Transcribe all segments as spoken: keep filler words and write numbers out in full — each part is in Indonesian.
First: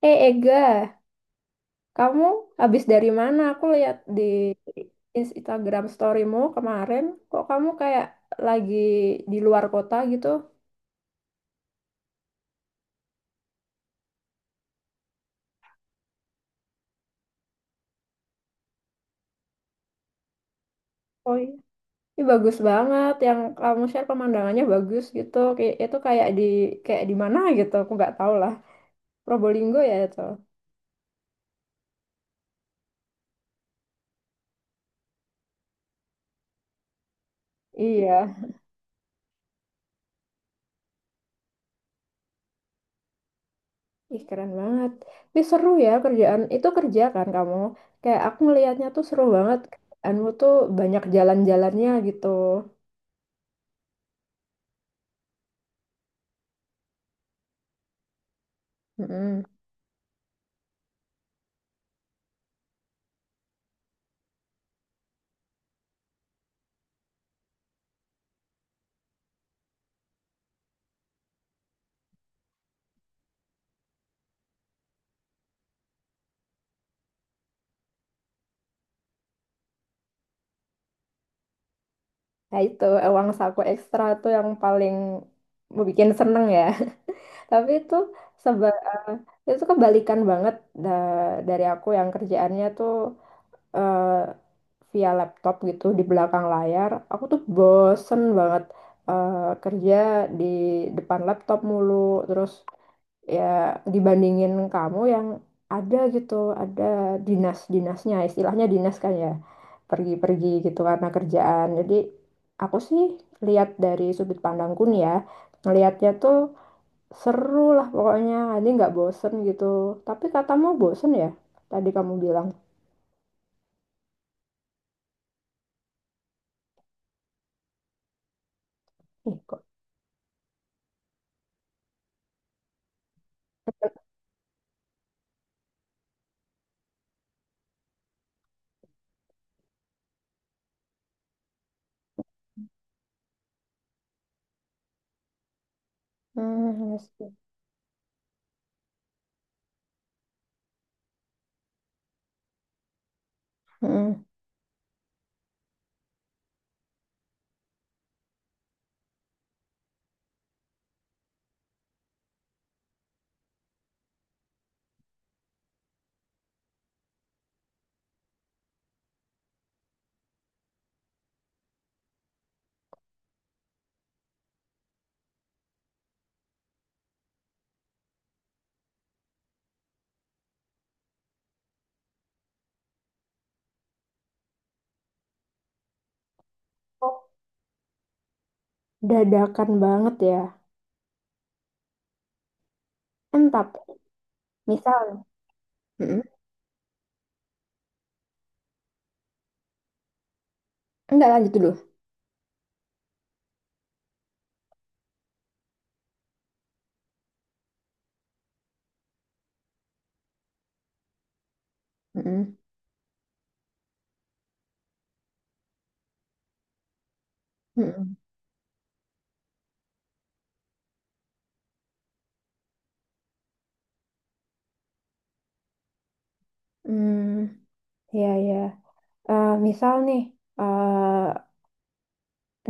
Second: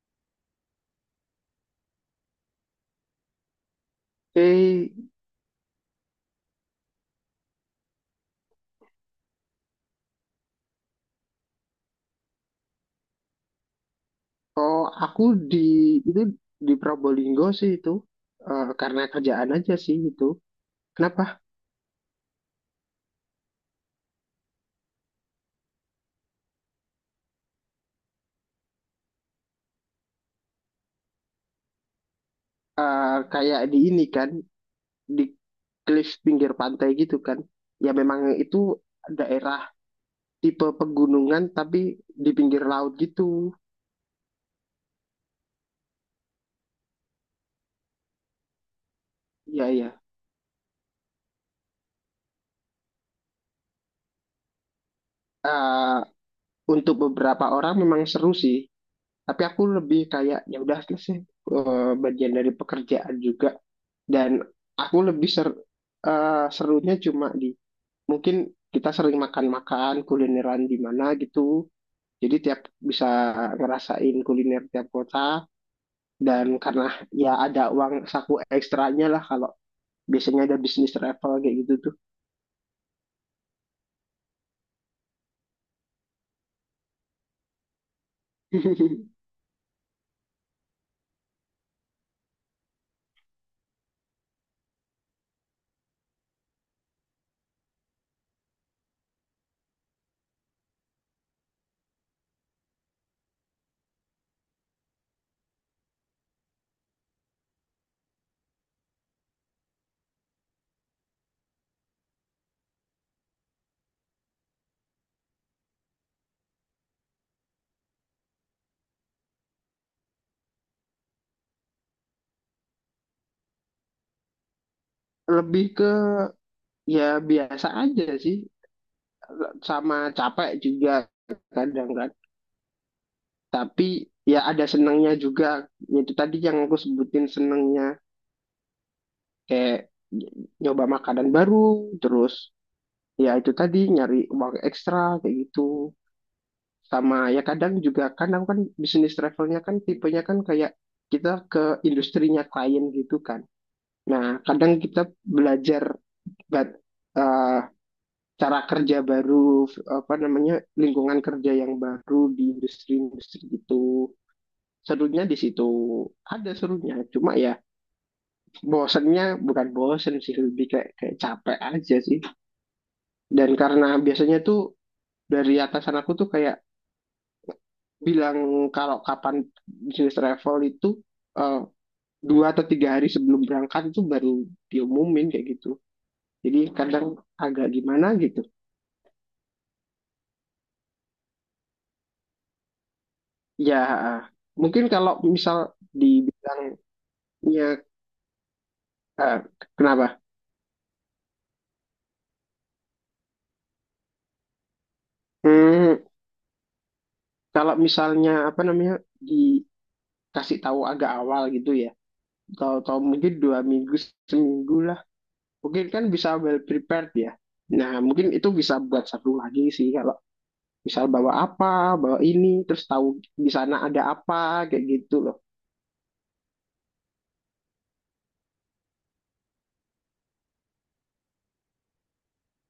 Eh, Ega, kamu habis dari mana? Aku lihat di Eh, Instagram storymu kemarin, kok kamu kayak lagi di luar kota gitu? oh aku di itu di Probolinggo sih itu. Eh, karena kerjaan aja sih itu. Kenapa? Oh iya. Ini bagus banget, yang kamu share pemandangannya bagus gitu. Kayak itu kayak di kayak di mana gitu? Aku nggak tahu lah. Probolinggo ya itu. Eh, kayak di ini kan di cliff pinggir pantai gitu kan. Ya memang Iya. itu daerah tipe pegunungan tapi di pinggir laut gitu. Ih keren banget. Tapi seru ya kerjaan. Itu kerja kan kamu? Kayak aku ngelihatnya tuh seru banget. Iya, iya. Kerjaanmu tuh banyak jalan-jalannya gitu. Eh, untuk beberapa orang memang seru sih. Tapi Mm-mm. aku lebih kayak ya udah selesai, eh, bagian dari pekerjaan juga, dan aku lebih ser eh, serunya cuma di mungkin kita sering makan-makan kulineran di mana gitu. Jadi tiap bisa ngerasain kuliner tiap kota, dan karena ya ada uang saku ekstranya lah kalau biasanya ada bisnis travel kayak gitu tuh. Nah itu eh, uang saku ekstra tuh yang paling bikin seneng ya. Tapi itu seba eh, itu kebalikan banget da- dari aku yang kerjaannya tuh eh, via laptop gitu di belakang layar. Aku tuh bosen banget eh, kerja di depan laptop mulu. Terus ya dibandingin kamu yang ada gitu, ada dinas-dinasnya, istilahnya dinas kan ya, pergi-pergi gitu karena kerjaan. Jadi aku sih lihat dari sudut pandangku nih ya, ngelihatnya tuh seru lah pokoknya, nanti nggak bosen gitu. Tapi katamu bosen ya, tadi kamu bilang. Lebih ke ya biasa aja sih, Ih, kok. sama capek juga kadang kan. Tapi ya ada senangnya juga. Itu tadi yang aku sebutin senangnya kayak nyoba makanan baru, terus ya itu tadi nyari uang ekstra kayak gitu, Hmm, sama iya. ya kadang juga kan aku kan bisnis travelnya kan tipenya kan kayak kita ke industrinya klien gitu kan. Mm-mm. Nah kadang kita belajar bat, eh, cara kerja baru, f- apa namanya, lingkungan kerja yang baru di industri-industri gitu. Serunya di situ, ada serunya, cuma ya bosennya bukan bosen sih, lebih kayak kayak capek aja sih. Dan karena biasanya tuh dari atasan aku tuh kayak bilang kalau kapan bisnis travel itu eh, dua atau tiga hari sebelum berangkat itu baru diumumin kayak gitu. Jadi Kok kadang agak gimana gitu. dadakan banget ya. Entap, Ya mungkin kalau misal. misal Mm-mm. dibilangnya, eh, kenapa? Enggak lanjut dulu. Hmm, kalau misalnya apa namanya dikasih tahu agak awal gitu ya. Mm-mm. Tahu-tahu mungkin dua minggu, seminggu lah. Mungkin kan bisa well prepared ya. Nah Mm-mm. mungkin itu bisa buat satu lagi sih, kalau misal bawa apa, bawa ini, terus tahu di sana ada apa, kayak gitu loh. Hmm, ya ya. Eh, misal nih, eh,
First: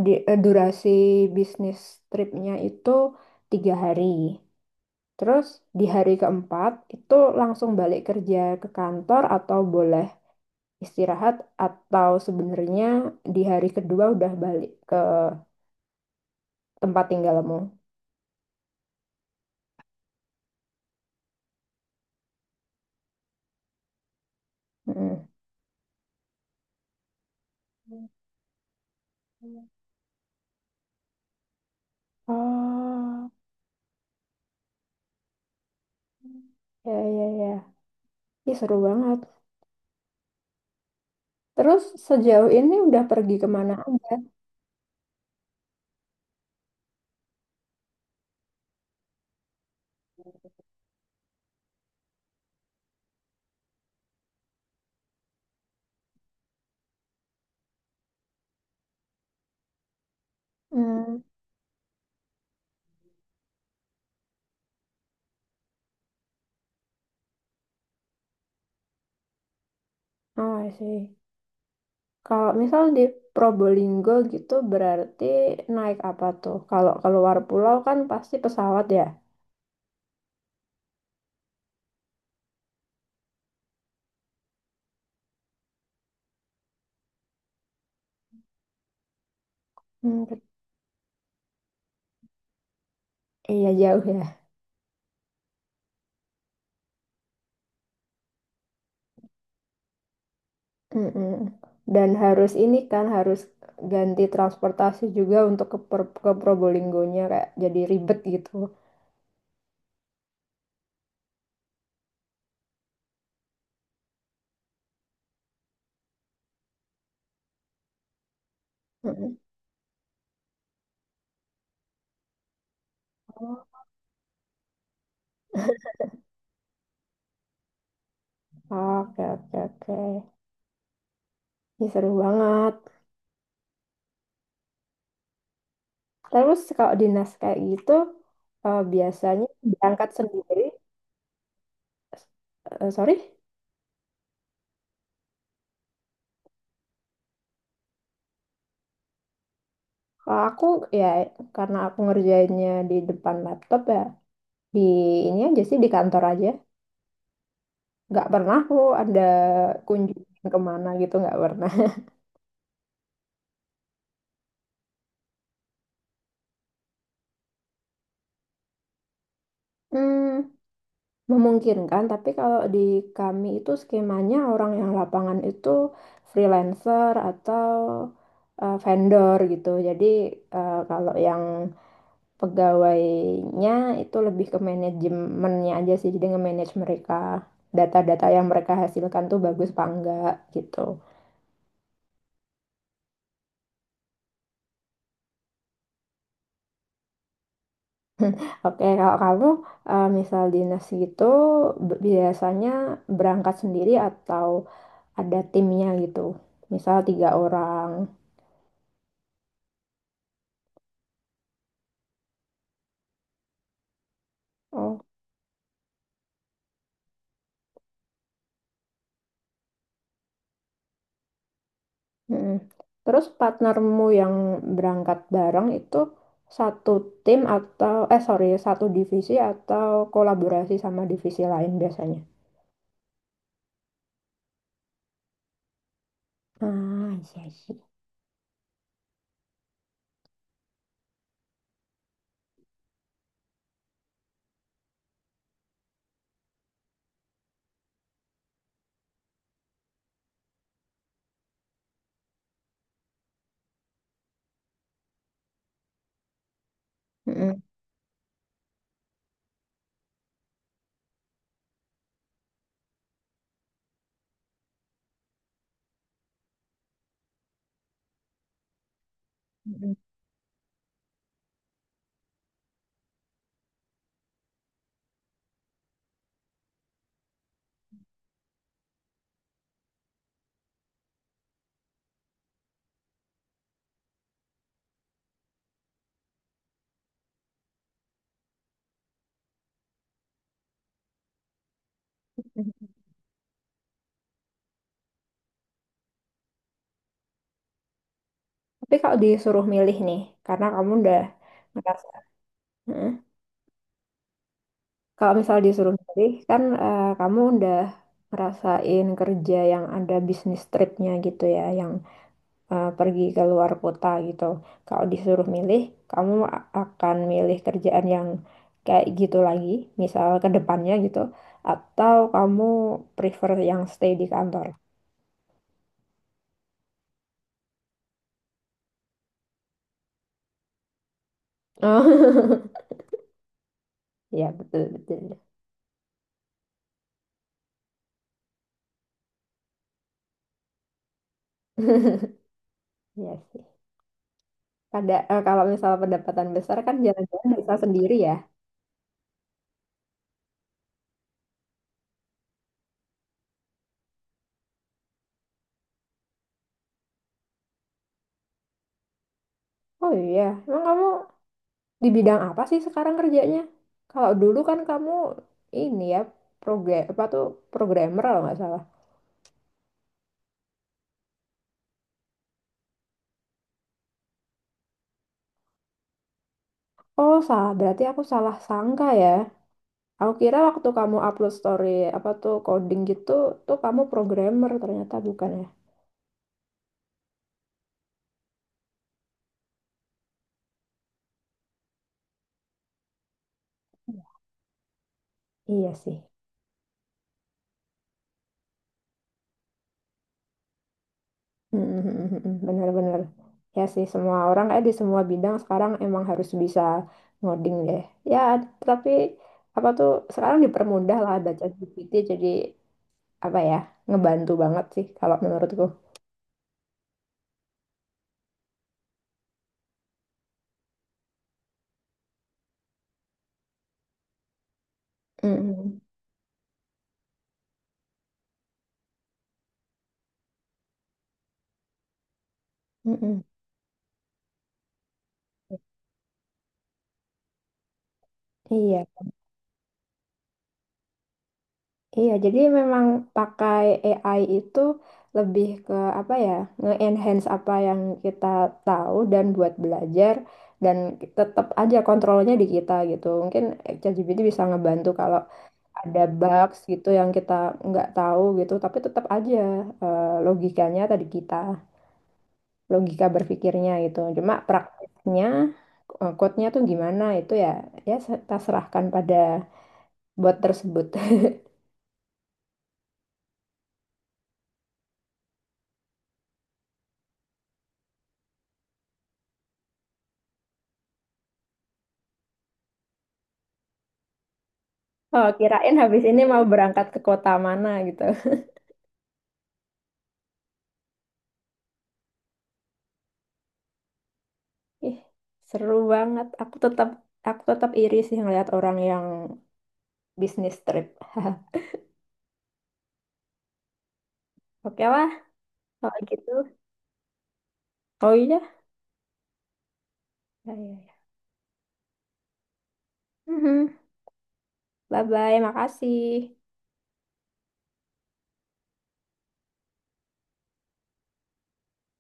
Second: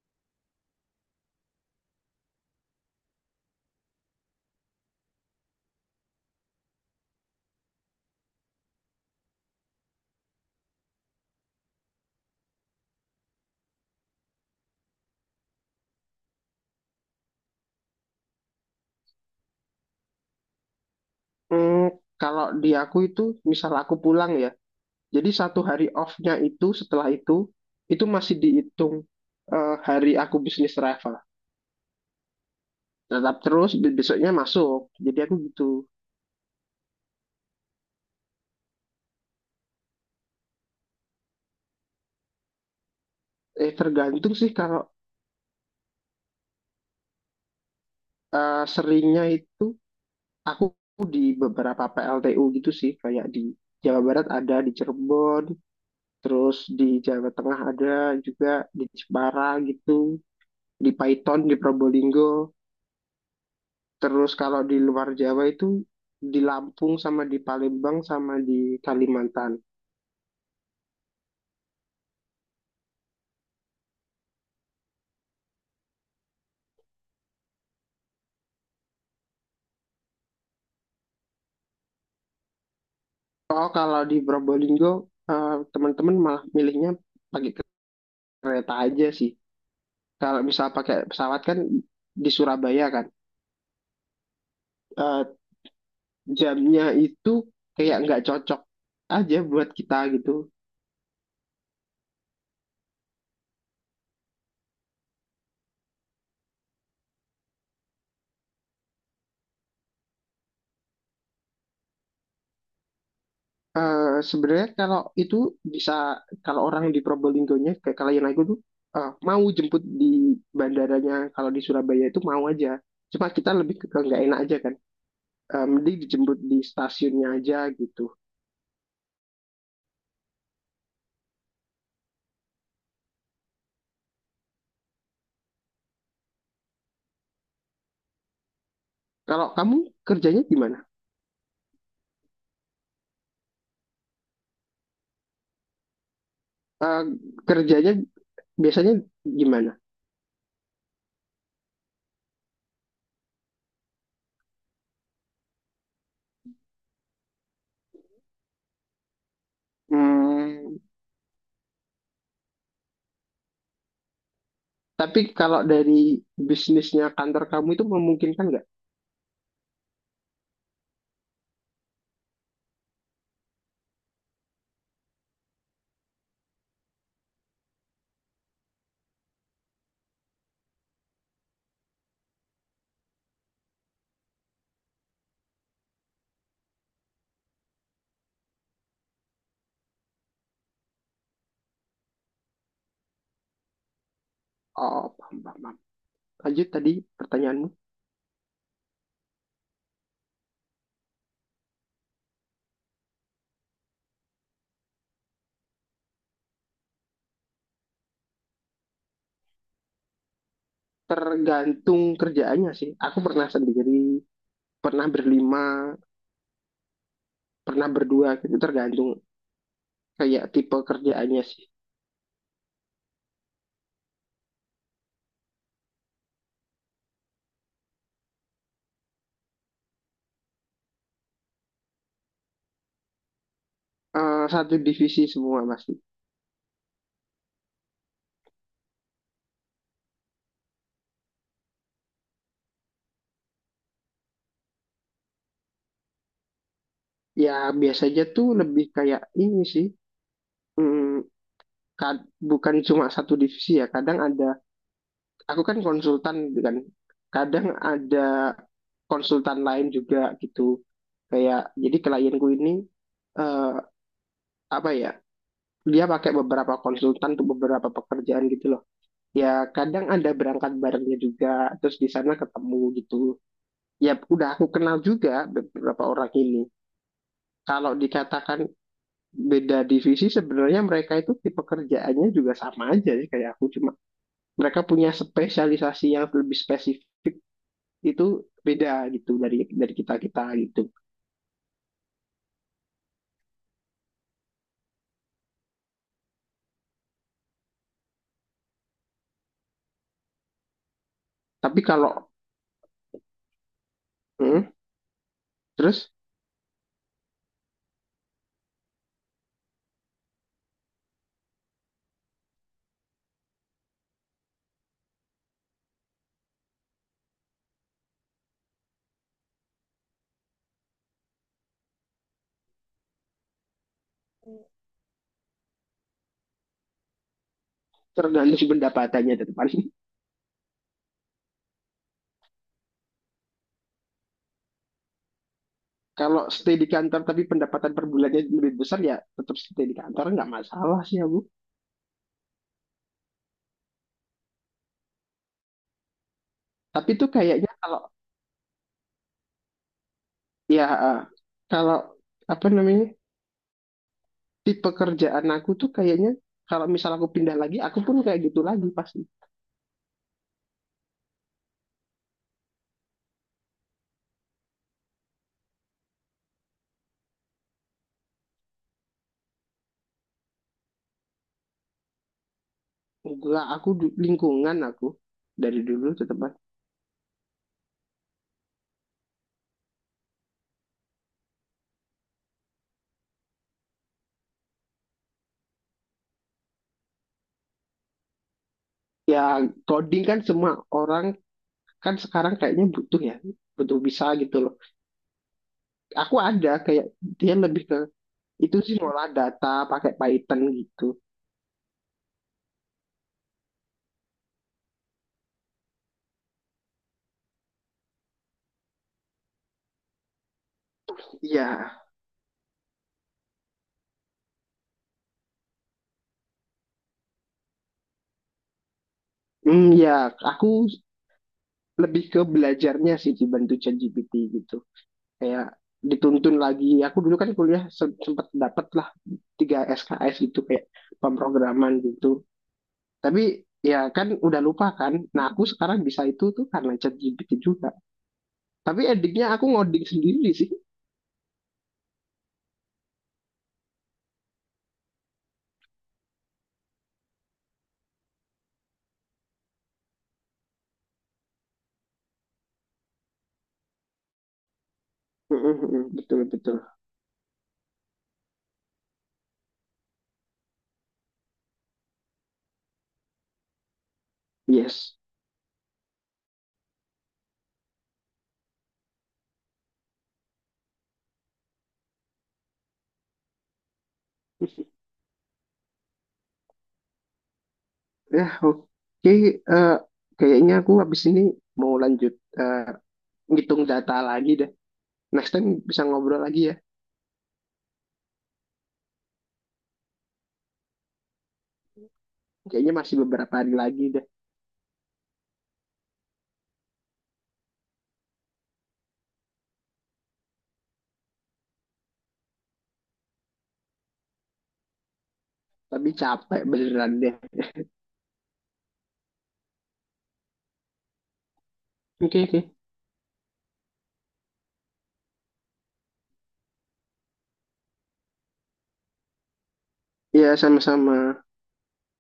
di, eh, durasi bisnis tripnya itu tiga hari. Terus di hari keempat itu langsung balik kerja ke kantor atau boleh istirahat atau sebenarnya di hari kedua udah balik ke tempat tinggalmu. Hmm, kalau di aku itu, misal aku pulang ya, Mm. jadi satu hari off-nya itu setelah itu, itu masih dihitung eh, hari aku bisnis travel. Oh, Tetap terus be- besoknya masuk, jadi aku gitu. ya ya ya. Ih, seru banget. Terus sejauh ini udah pergi Eh, kemana aja? tergantung sih kalau eh, seringnya itu aku di beberapa P L T U gitu sih, kayak di Jawa Barat ada, di Cirebon, terus di Jawa Tengah ada juga, di Jepara gitu. Di Hmm. Python, di Probolinggo. Terus kalau di luar Jawa itu di Lampung sama di Palembang sama di Kalimantan. Oh, I see. Kalau misal di Probolinggo gitu berarti naik apa tuh? Kalau keluar pulau kan pasti pesawat ya. Oh, kalau di Probolinggo eh, teman-teman malah milihnya pakai kereta aja sih. Hmm, Kalau bet- misal pakai pesawat kan di Surabaya kan iya jauh ya. eh, jamnya itu kayak nggak cocok aja buat kita gitu. Mm-mm. Dan harus ini kan harus ganti transportasi juga untuk ke, Per- ke Probolinggonya kayak jadi ribet gitu. Eh, sebenarnya kalau itu bisa, kalau orang di Probolinggonya kayak kalian, aku tuh eh, Mm-mm. mau jemput di bandaranya kalau di Surabaya itu mau aja, cuma kita lebih ke ke nggak enak aja kan. Eh, mending dijemput di stasiunnya aja gitu. Oh, oke oke oke. Ini seru banget. Terus kalau dinas kayak gitu eh, biasanya Kalau kamu berangkat kerjanya sendiri. gimana? Eh, sorry? Eh, Kerjanya biasanya gimana? Kalau aku ya karena aku ngerjainnya di depan laptop ya di ini aja sih di kantor aja. Nggak pernah aku ada kunjungan Hmm, kemana gitu nggak pernah. tapi kalau dari bisnisnya kantor kamu itu memungkinkan nggak? Hmm, memungkinkan tapi kalau di kami itu skemanya orang yang lapangan itu freelancer atau eh, vendor gitu. Jadi eh, kalau yang pegawainya itu lebih ke manajemennya aja sih jadi nge-manage mereka data-data yang mereka hasilkan tuh bagus apa enggak gitu. Oh, paham, paham, paham. Lanjut tadi pertanyaanmu. Oke kalau kamu eh, misal dinas gitu b- biasanya berangkat sendiri atau ada timnya gitu misal tiga orang. Tergantung kerjaannya sih. Aku pernah sendiri, Oh, pernah berlima, pernah berdua gitu, tergantung kayak tipe kerjaannya sih. mm-mm. Terus partnermu yang berangkat bareng itu satu tim atau eh sorry satu divisi atau kolaborasi sama divisi lain biasanya. Eh, satu divisi semua pasti. Ah, iya, sih. Ya biasanya tuh lebih kayak ini sih, hmm, kad- bukan cuma satu divisi ya, kadang ada, aku kan konsultan gitu kan, Mm-mm, kadang ada konsultan lain juga gitu, kayak jadi klienku ini eh, apa ya, dia pakai beberapa konsultan untuk beberapa pekerjaan gitu loh ya. mm-mm, Kadang ada berangkat barengnya juga, terus di sana ketemu gitu, ya udah aku kenal juga beberapa orang ini. Kalau dikatakan beda divisi, sebenarnya mereka itu tipe kerjaannya juga sama aja sih kayak aku. Cuma mereka punya spesialisasi yang lebih spesifik, itu beda gitu dari dari kita kita gitu. mm-mm. Tapi kalau disuruh milih nih, karena kamu udah Tapi ngerasa. kalau Mm-mm. hmm, Kalau misal disuruh terus milih, kan eh, kamu udah ngerasain kerja yang ada bisnis tripnya gitu ya, yang eh, pergi ke luar kota gitu. Kalau disuruh milih, kamu a- akan milih kerjaan yang kayak gitu lagi, misal ke depannya gitu, atau kamu prefer yang stay di kantor? tergantung pendapatannya depan. Oh, ya betul betul. Kalau stay di kantor tapi pendapatan per bulannya lebih besar, ya tetap stay di kantor nggak masalah sih ya Bu. Ya sih. Kada eh, kalau misal pendapatan besar kan Tapi tuh jalan-jalan kayaknya bisa kalau sendiri ya. ya eh, kalau apa namanya di pekerjaan aku tuh kayaknya kalau misal aku pindah lagi aku pun kayak gitu lagi pasti. Oh iya, emang kamu di bidang apa sih sekarang kerjanya? Kalau dulu kan kamu ini ya program apa tuh programmer kalau nggak salah. Enggak, aku du- lingkungan aku dari dulu tetap Mas. Oh salah, berarti aku salah sangka ya. Aku kira waktu kamu upload story apa tuh coding gitu tuh kamu programmer ternyata bukan ya. Ya, coding kan semua orang kan sekarang kayaknya butuh ya, butuh bisa gitu loh. Iya sih. Aku ada kayak dia lebih ke itu sih, ngolah data pakai Python gitu. Benar-benar. Ya sih, semua orang eh di semua bidang sekarang emang harus bisa ngoding deh. Ya, tapi apa tuh sekarang dipermudah lah ada Iya, ChatGPT jadi apa ya, ngebantu banget sih kalau menurutku. hmm, ya aku lebih ke belajarnya sih dibantu ChatGPT gitu, kayak Mm-mm. dituntun lagi. Aku dulu kan kuliah se- sempat dapat lah tiga S K S gitu kayak pemrograman gitu, Mm-mm. tapi ya kan udah lupa kan. Nah aku sekarang bisa itu tuh karena ChatGPT juga, tapi Iya, endingnya aku ngoding sendiri sih. iya. Jadi memang pakai A I itu lebih ke apa ya, nge-enhance apa yang kita tahu dan buat belajar dan tetap aja kontrolnya di kita gitu. Mungkin eh, ChatGPT bisa ngebantu kalau ada Betul, betul. bugs gitu yang kita nggak tahu gitu tapi tetap aja eh, logikanya tadi kita logika berpikirnya gitu cuma Yes. praktiknya eh, code-nya tuh gimana itu ya ya se- kita serahkan pada bot tersebut. Ya, oke, eh, kayaknya aku habis ini mau lanjut eh, ngitung data lagi deh. Oh Next time kirain bisa habis ngobrol ini lagi mau ya, berangkat ke kota mana gitu. kayaknya masih beberapa hari lagi deh. Ih seru banget aku tetap aku tetap iri sih ngeliat orang yang bisnis trip. Oke lah Tapi kalau gitu. capek beneran deh. Oh iya. Ya, ya, ya. Oke, oke. Mhm. Bye bye makasih. Iya, sama-sama.